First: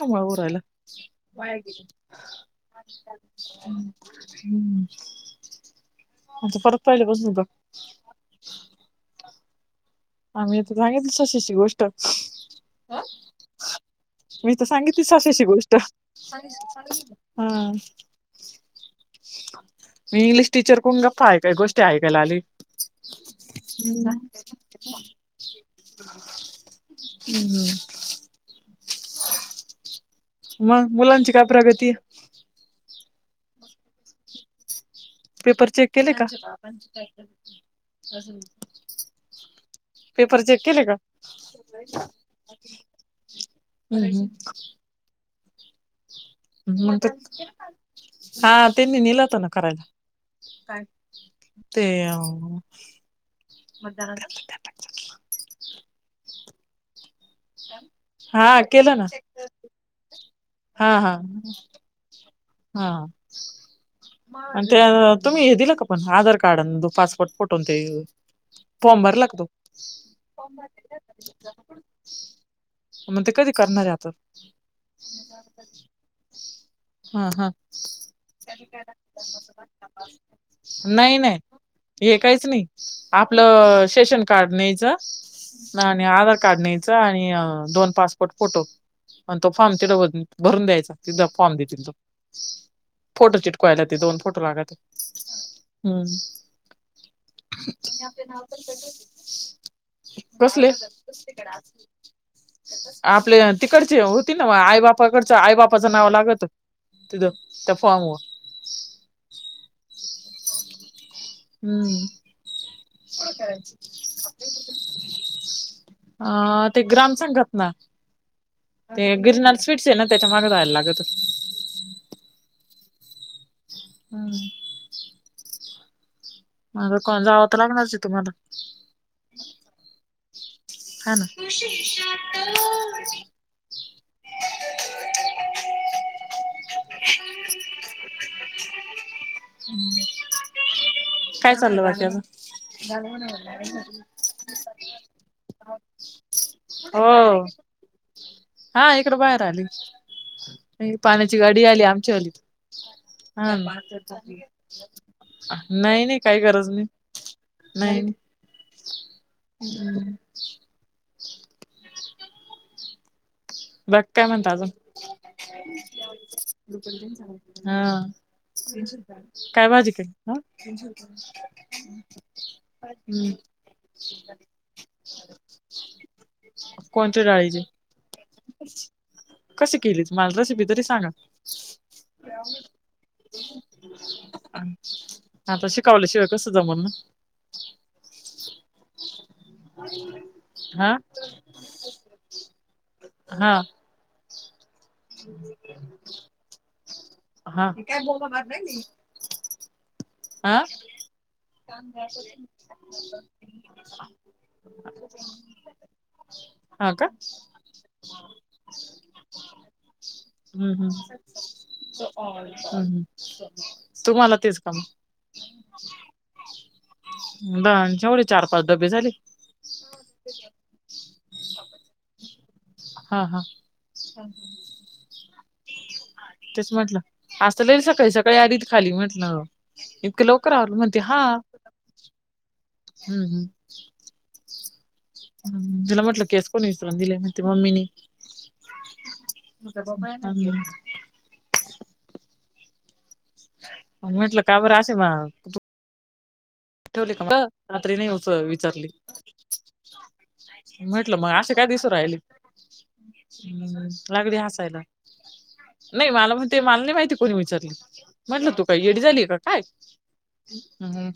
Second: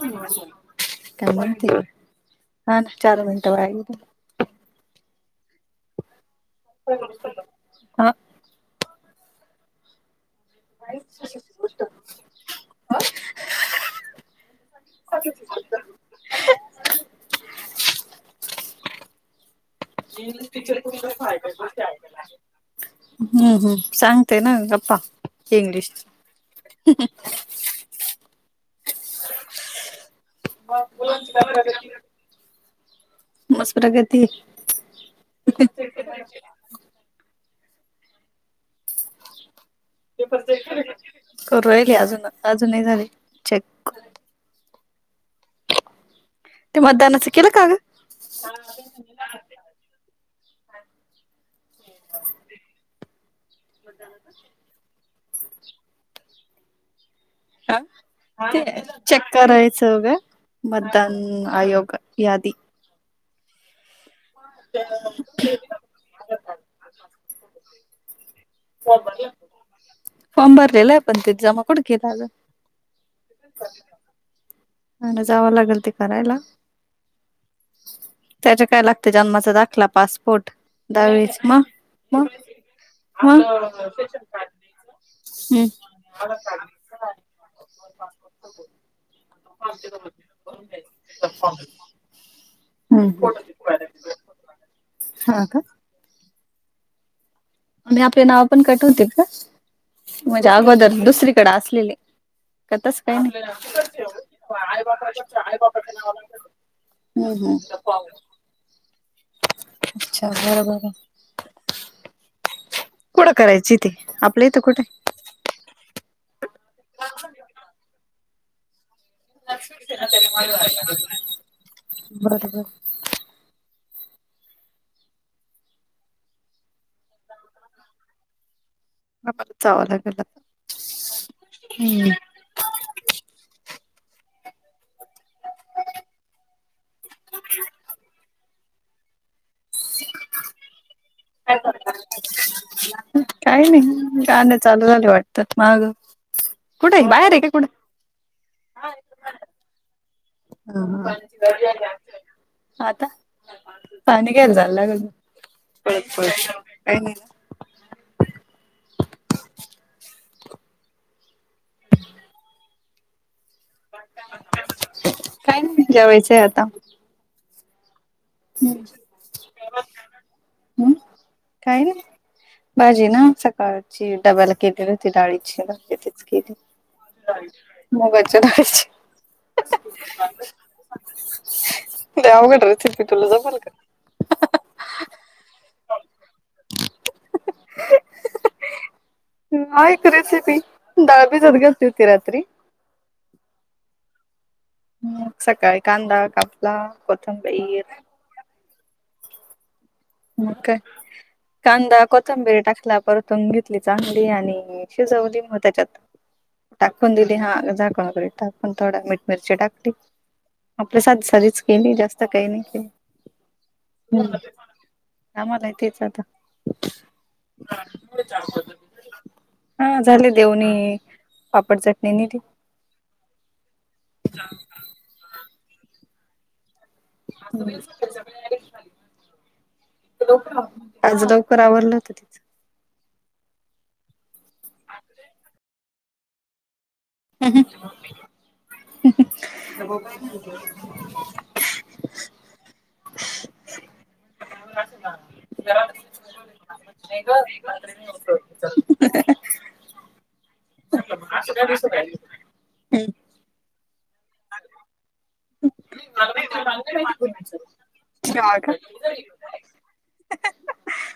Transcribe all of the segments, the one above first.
ह म रला काय म्हणते हा हम्म ना चार मिनटं वाया गेली आता परत पाहिले बसून ब हा आम्हीथ सांगितलंचशीची गोष्ट मी तर सांगितलीच अशाशी गोष्ट हा छ मी इंग्लिश टीचर कोून गप्पा आहेकाय गोष्टी ऐकायला आली ते ना ग्पा इंग्लिश मग मुलांची काय प्रगती मज प्रगती पेपर चेक केले का पेपर चेक केले का करू राहिली अजून अजून नाही झाली चेक ते मग मतदानाचं केलं का ग हा त्यांनी नेलात ना करायला ते अज ह हा ते केलं ना चेक करायचंघं हा मतदान हा आयोग यादी हा आणि ते तुम्ही हे दिलं का पण आधार कार्ड तो पासपोर्ट फोटवून ते फॉर्म भर लागतो फॉर्म भरलेला आहे पण ते जमा कुठे केला अजून मण ते कधी करण्यात जातात आणि जावं लागेल ते करायला हा हा त्याच्या काय लागतं जन्माचा दाखला पासपोर्ट नाही नाही दहावीच मग हे मग काहीच नाही मग आपलं शेशन कार्ड हम्म न्यायचं आणि आधार कार्ड नाहीच आणि दोन पासपोर्ट फोटो आणि तो फॉर्म तिथं भरून द्यायचा तिा फॉर्म देतील तो फोटो हम्म चिटकवायला ते दोन फोटो लागत हा का हम् मी आपले नाव पण कटवते का म्हणजे कसले अगोदर दुसरीकडे असलेले त्यातच काही आपले तिकडचे होती ना आपल्याला आई बापाकडचं बाबाच्यात आई बापाचं नाव लागत बाबाच्या तिथं ह त्या ह फॉर्म वर अच्छा बरोबर आहे. हम्म. कुठं करायची ती आपल्या इथं कुठ? अ ते ग्रामसंघातन. ते गिरनाल स्वीट्स आहे ना त्याच्या माग जायला लागत. बर बर. हम. मग कोण जावं तर लागणारच आहे तुम्हाला, हा जावं लागेल. हम्म, हॅलो, [unintelligible] काय चालू आहे बाकी आजुन? काही नाही. गाण चालू झाले वाटत माग. कुठ आहे? बाहेर आहे हो का कुठ? हा इकड बाहेर आली. पाण्याची गाडी आली. आमच्या वरती आता हा का. पाणी घ्यायला जायला लागल पळत नाही नाही. काही पळत गरज नाही. काही ना? नाही. बाकी काय म्हणता आजुन? काही नाही जेवायचंय आता हम्म हा काय भाजी केलीत? काही नाही हा भाजी ना सकाळची डब्याला केलेली होती डाळीची तीच केली. कोणत्या डाळीची मुगाच्या डाळीची. कशी केलीस? मला रेसिपी तरी सांगा? ते अवघडच आहे की तुला जमल का? आता शिकवल्याशिवाय कसं जमल ना, आहे का रेसिपी हा डाळ भीजत घातली होती रात्री हा हम् सकाळी कांदा कापला कोथंबरी हो नाही [unintelligible] मग काय, कांदा, कोथंबीरी टाकला परतून घेतली चांगली आणि शिजवली मग त्याच्यात हा का टाकून दिली. हा झाकण वगैरे टाकून थोड मीठ मिरची टाकली. हम्म हम्म आपल्या साधी साधीच केली जास्त काही नाही केल हम्म हम्म हो तुम्हाला ना. तेच काम हा मला तेच आता जेवढे चार पाच डबे झाले हा झाले देऊनी पापड चटणी नेली. हा हा. तेच म्हटलं, असं लई सकाळी सकाळी आलित खाली म्हटलं इतकं लवकर आवरल म्हणते हा. आज लवकर आवरलं होत. हम्म हम्म. तेला म्हटलं केस कोणी विचारून दिले. मम्मीने, हा. म्हटल का बर आशे वा ह ठेवले का? रात्री नाही विचारली. म्हटलं मग असे काय दिसू राहिले? तिचं. लागली हसायला. नाही मला म्हणते. मला नाही माहिती कोणी विचारली? म्हटलं हा तू का? काय येडी झाली का काय?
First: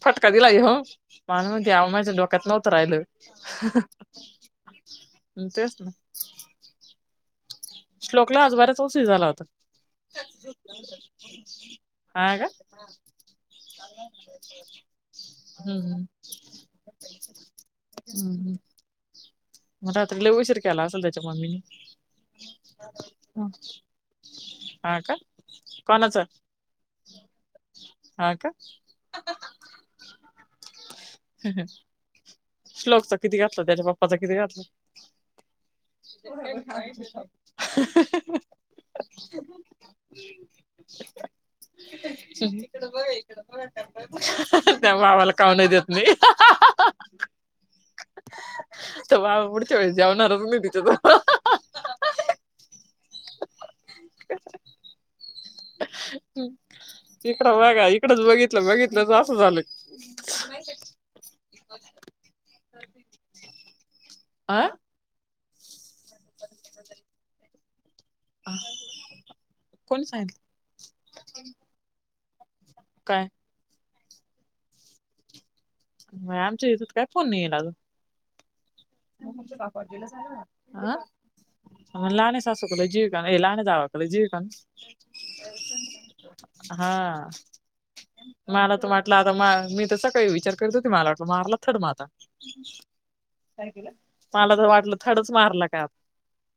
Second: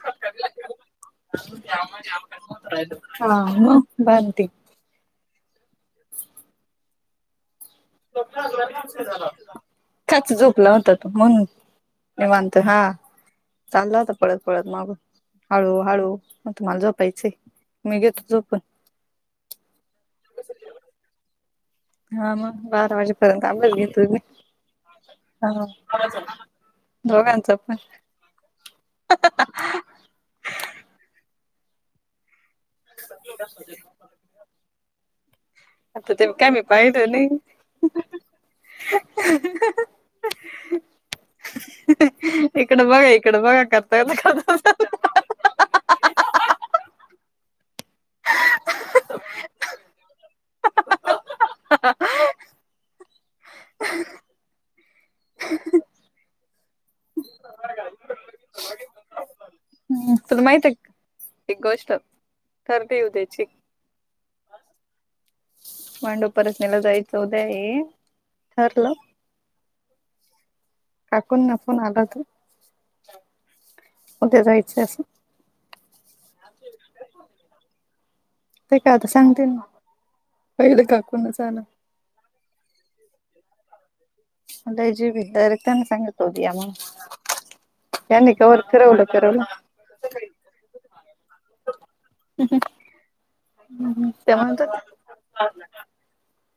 फट- [unintelligible] मला म्हणती अहो, माझ्या डोक्यात नव्हतं राहिलं. हा ह. मग भांती तेच ना. श्लोकला आज बराच उशीर झाला होता. त्ताच झोपला होता तो म्हणून. निवांत हा. चांगला होता. पळत पळत माग- हळू हम्म हळू. म्हटलं मला झोपायचय. मी घेतो हम्म. झोपून. मग रात्री लय उशीर केला असेल त्याच्या मम्मीनी. हा मग. बारा वाजेपर्यंत [unintelligible] हा का हां. कोणाचा दोघांचं पण. हा का श्लोकचा किती घातला? त्याच्या पप्पाचा किती घातला? आता ते म काय मी पाहिल नाही. इकड बघा. इकड बघा. करताय ना [unintelligible] काऊ नाही देत मी. तर बा पुढच्या वेळेस जेवणारच नाही तिच्याजवळ. ह ह [inaudible] इकड बघा. इकडच बघितलं बघितलं तर असं झालं. हम्म. तुला माहित आहे का? एक गोष्ट ठरतेय उद्याची. आं? म्हटलं परत मला जायचं उद्या ये ठरलं? कोण सांगितलं? काकण नफन आला तू. काय? [unintelligible] म आमच्या इथत काय फोन नाही येईना ग ते काय आता सांगतील ना. [unintelligible] सांग ना. पहिले काकू ना जा ना. म लाहणे सासू कडे जिव ए का? हे लाहन्या जावे कडे जीव ए. लय जीव आहे डायरेक्ट त्यांना सांगितलं होतं या म्हणून हा. यांनी कवर मला तर फिरवलं म्हटलं, आता म फिरवलं मी तर सकाळी विचार करीत होते. मला वाटलं मारला थड म आता. काय केलं? ते मला तर म्हणतात वाटलं थडच मारला का?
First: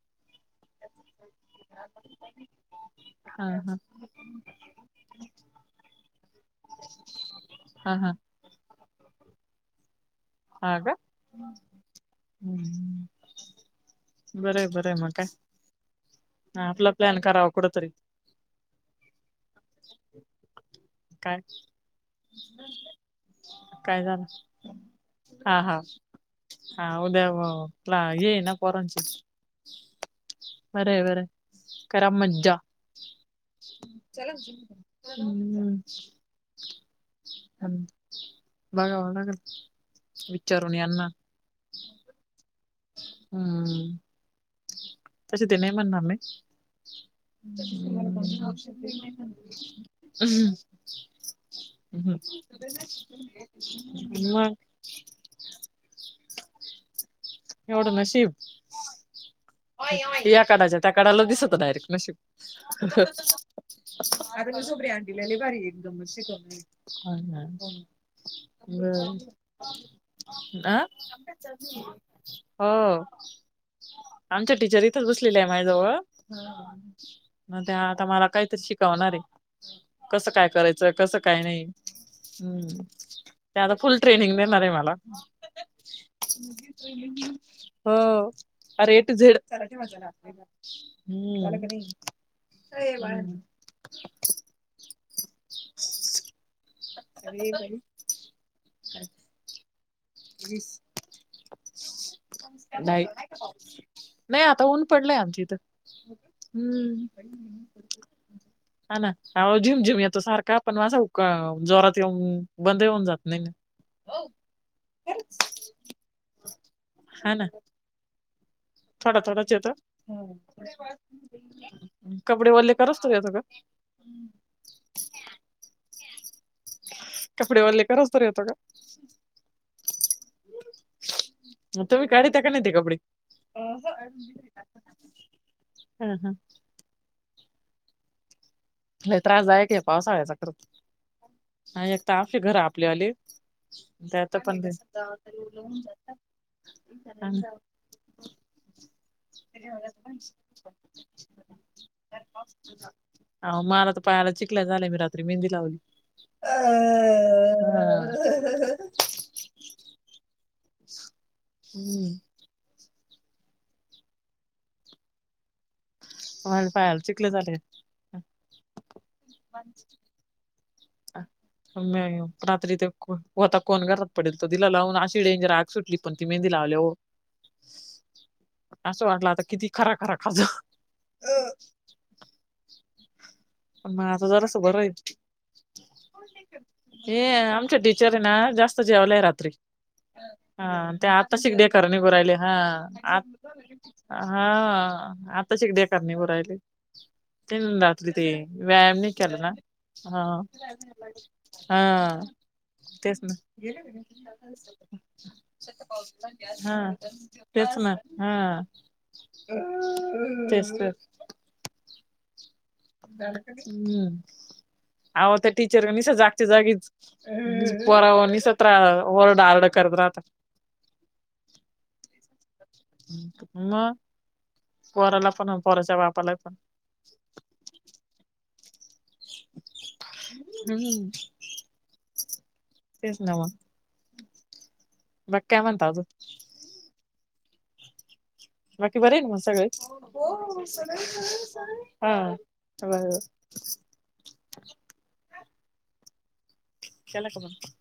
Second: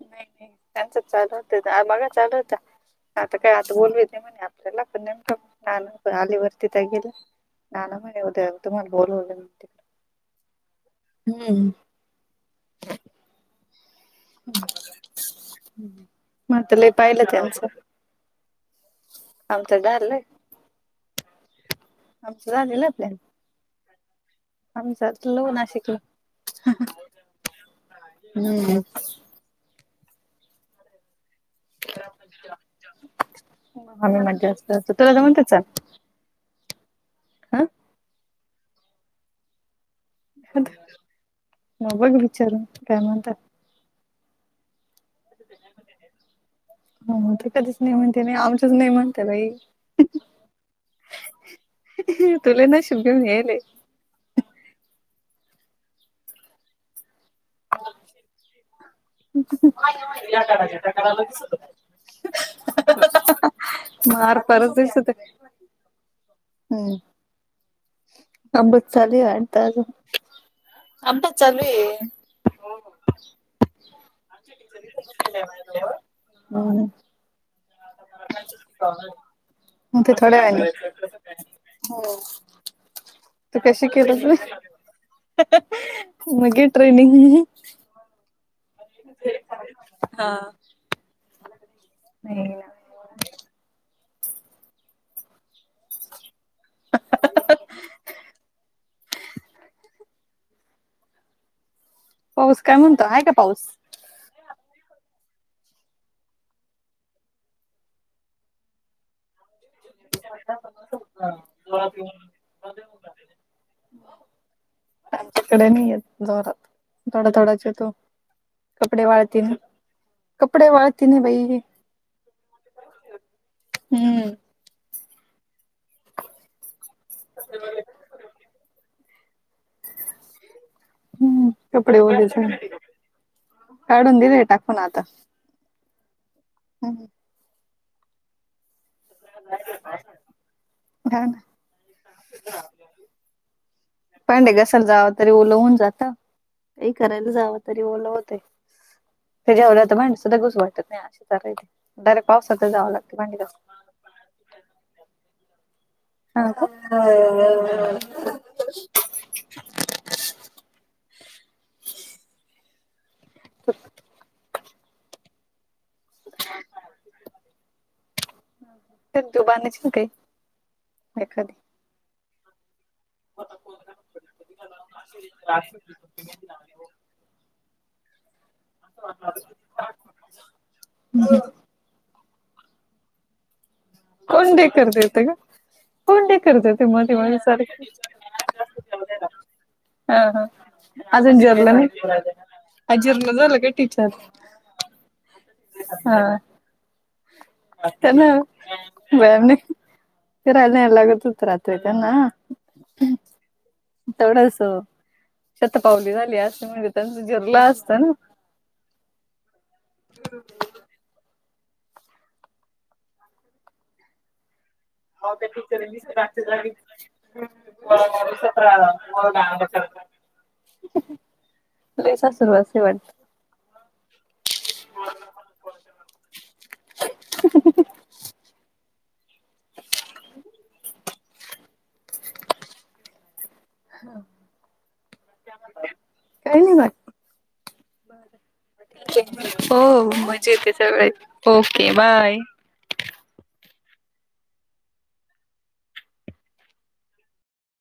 नाही नाही. त्यांचच चालू होत. [unintelligible] चालू होता आता हा काय आता हा बोलवत नाही म्हणे आता. त्याला पण नेमक [unintelligible] आली वरती हा हा [unintelligible] तुम्हाला बोल [unintelligible] हा का? हम्. मी त लय आपला प्लॅन पाहिलं करावा कुठ त्यांचं. तरी आमच [unintelligible] काय? काय झालं? आम सर हा, हा, हा उद्या ला ये ना हम्म पोरांची बर, बर करा मज्जा आम्ही मज्जा जास्त असतो तुला ज म्हणते चल बघाव लागल अगं मग बघ विचारुन काय म्हणतात तशी ते नाही म्हणणार नाही हो ते कधीच नाही म्हणते नाही आमचच नाही म्हणते बाई हम्म. तुले नशील घेऊन यायले म एवढं नशीब [unintelligible] या काडाच्या त्या काडाला दिसत डायरेक्ट नशीब मार आग ती परत सुप्रियान दिसत आणलीली आहे. लई भारी एकदम शिक हा अबत चालवी आडता आ अबात चालूये हो आमच्या टीचर इथंच बसलेल्या आहे मायजवळ हम्म. मग ते आता मला कायत शिकवणार आहे मग ते कसं थोड्या काय वेळाने करायचं कसं काय नाही ह ते तू आता कशी फुल केलं ट्रेनिंग देणार आहे मला मग घे ट्रेनिंग हो अरे ए टू झेड हा. नाही ना हम [unintelligible] [inaudible] पाऊस काय म्हणतो नाही आहे का पाऊस? नाही आता ऊन पडलंय आमच्या इथं हम्म हा ना आओ झिम, झिम येतो सारखा पण असा जोरात येऊन बंदही होऊन जात नाही आच्याकडे नाही येत जोरात थोडा, हा ना थोडाच येतो कपडे थोडा, थोडाच वाळतीने येतो कपडे वाळतीने बाई कपडेवले करोस्तर येतो का हम्म कपडे वल्ले करोस्तर येतो का? हम्म. म कपडे तुम्ही ओलेच काढिता का नाही आहे. ते कपडे काढून दिले टाकून [unintelligible] ह लई त्रासदायक आहे पावसाळ्याचा खर हा ना. नाही आता आमची घर आपली आलेत भांडी घासायला जावं तरी ओल होऊन जात काही करायला ना. जावं तरी ओलं होतय जेवला तर भांडीसद्धा घासू वाटत नाही असं झालंय डायरेक्ट पावसातच जावं लागंत अ मला तर पायाला चिकल्या झालंय मी रात्री मेहंदी लावली हा ह, ह, ह [unintelligible] [inaudible] माझ्या पायाला चिकल्या झालेत ट्यूब आणायची ना काही. एखादी. रात्रीत एक होता कोण घरी पडेल दीला लावून अशी डेंजर आग सुटली. पण ती मेहंदी लावल्याव असं वाटलं आता किती खरा खरा खाजवू. मग आता कोण जरास डेकर बरंय. देतं गं? कोण डेकर देतं मधी हे मधी आमच्या सारखं? टिचरे ना जास्त जेवल्याय रात्री. हा ते अजून आताशिक जिरलं नाही? ढेकर निघू राहीले ह. आ जिरलं झालं का टीचर? ह आताशिक ढेकर हा. निघू राहिले. तीन रात्री ते त्यांना व्यायाम नाही केला व्यायाम ना. नाही ह ह. फिरायला न्यायला लागतच ह. राहतोय हा त्यांना तेच ना. तेवढंच शतपावली झाली असते म्हणजे त्यांचं जिरला असतं ना हा तेच त. हम्म [unintelligible] आव त्या टीचर नीसत्या जागच्या जागीच पोरावाणी सतरा ओरडा आरडा करत राहता. लई सासुरवासे बाई. म. पोराला पण पोराच्या बापाला पण. [inaudible] हम्म. तेच ना म. म्हणता अजून काय नाही बा. बाकी बरेय ना म सगळे. आहे सगळे ओके हा. बाय [inaudible] केला का बंद?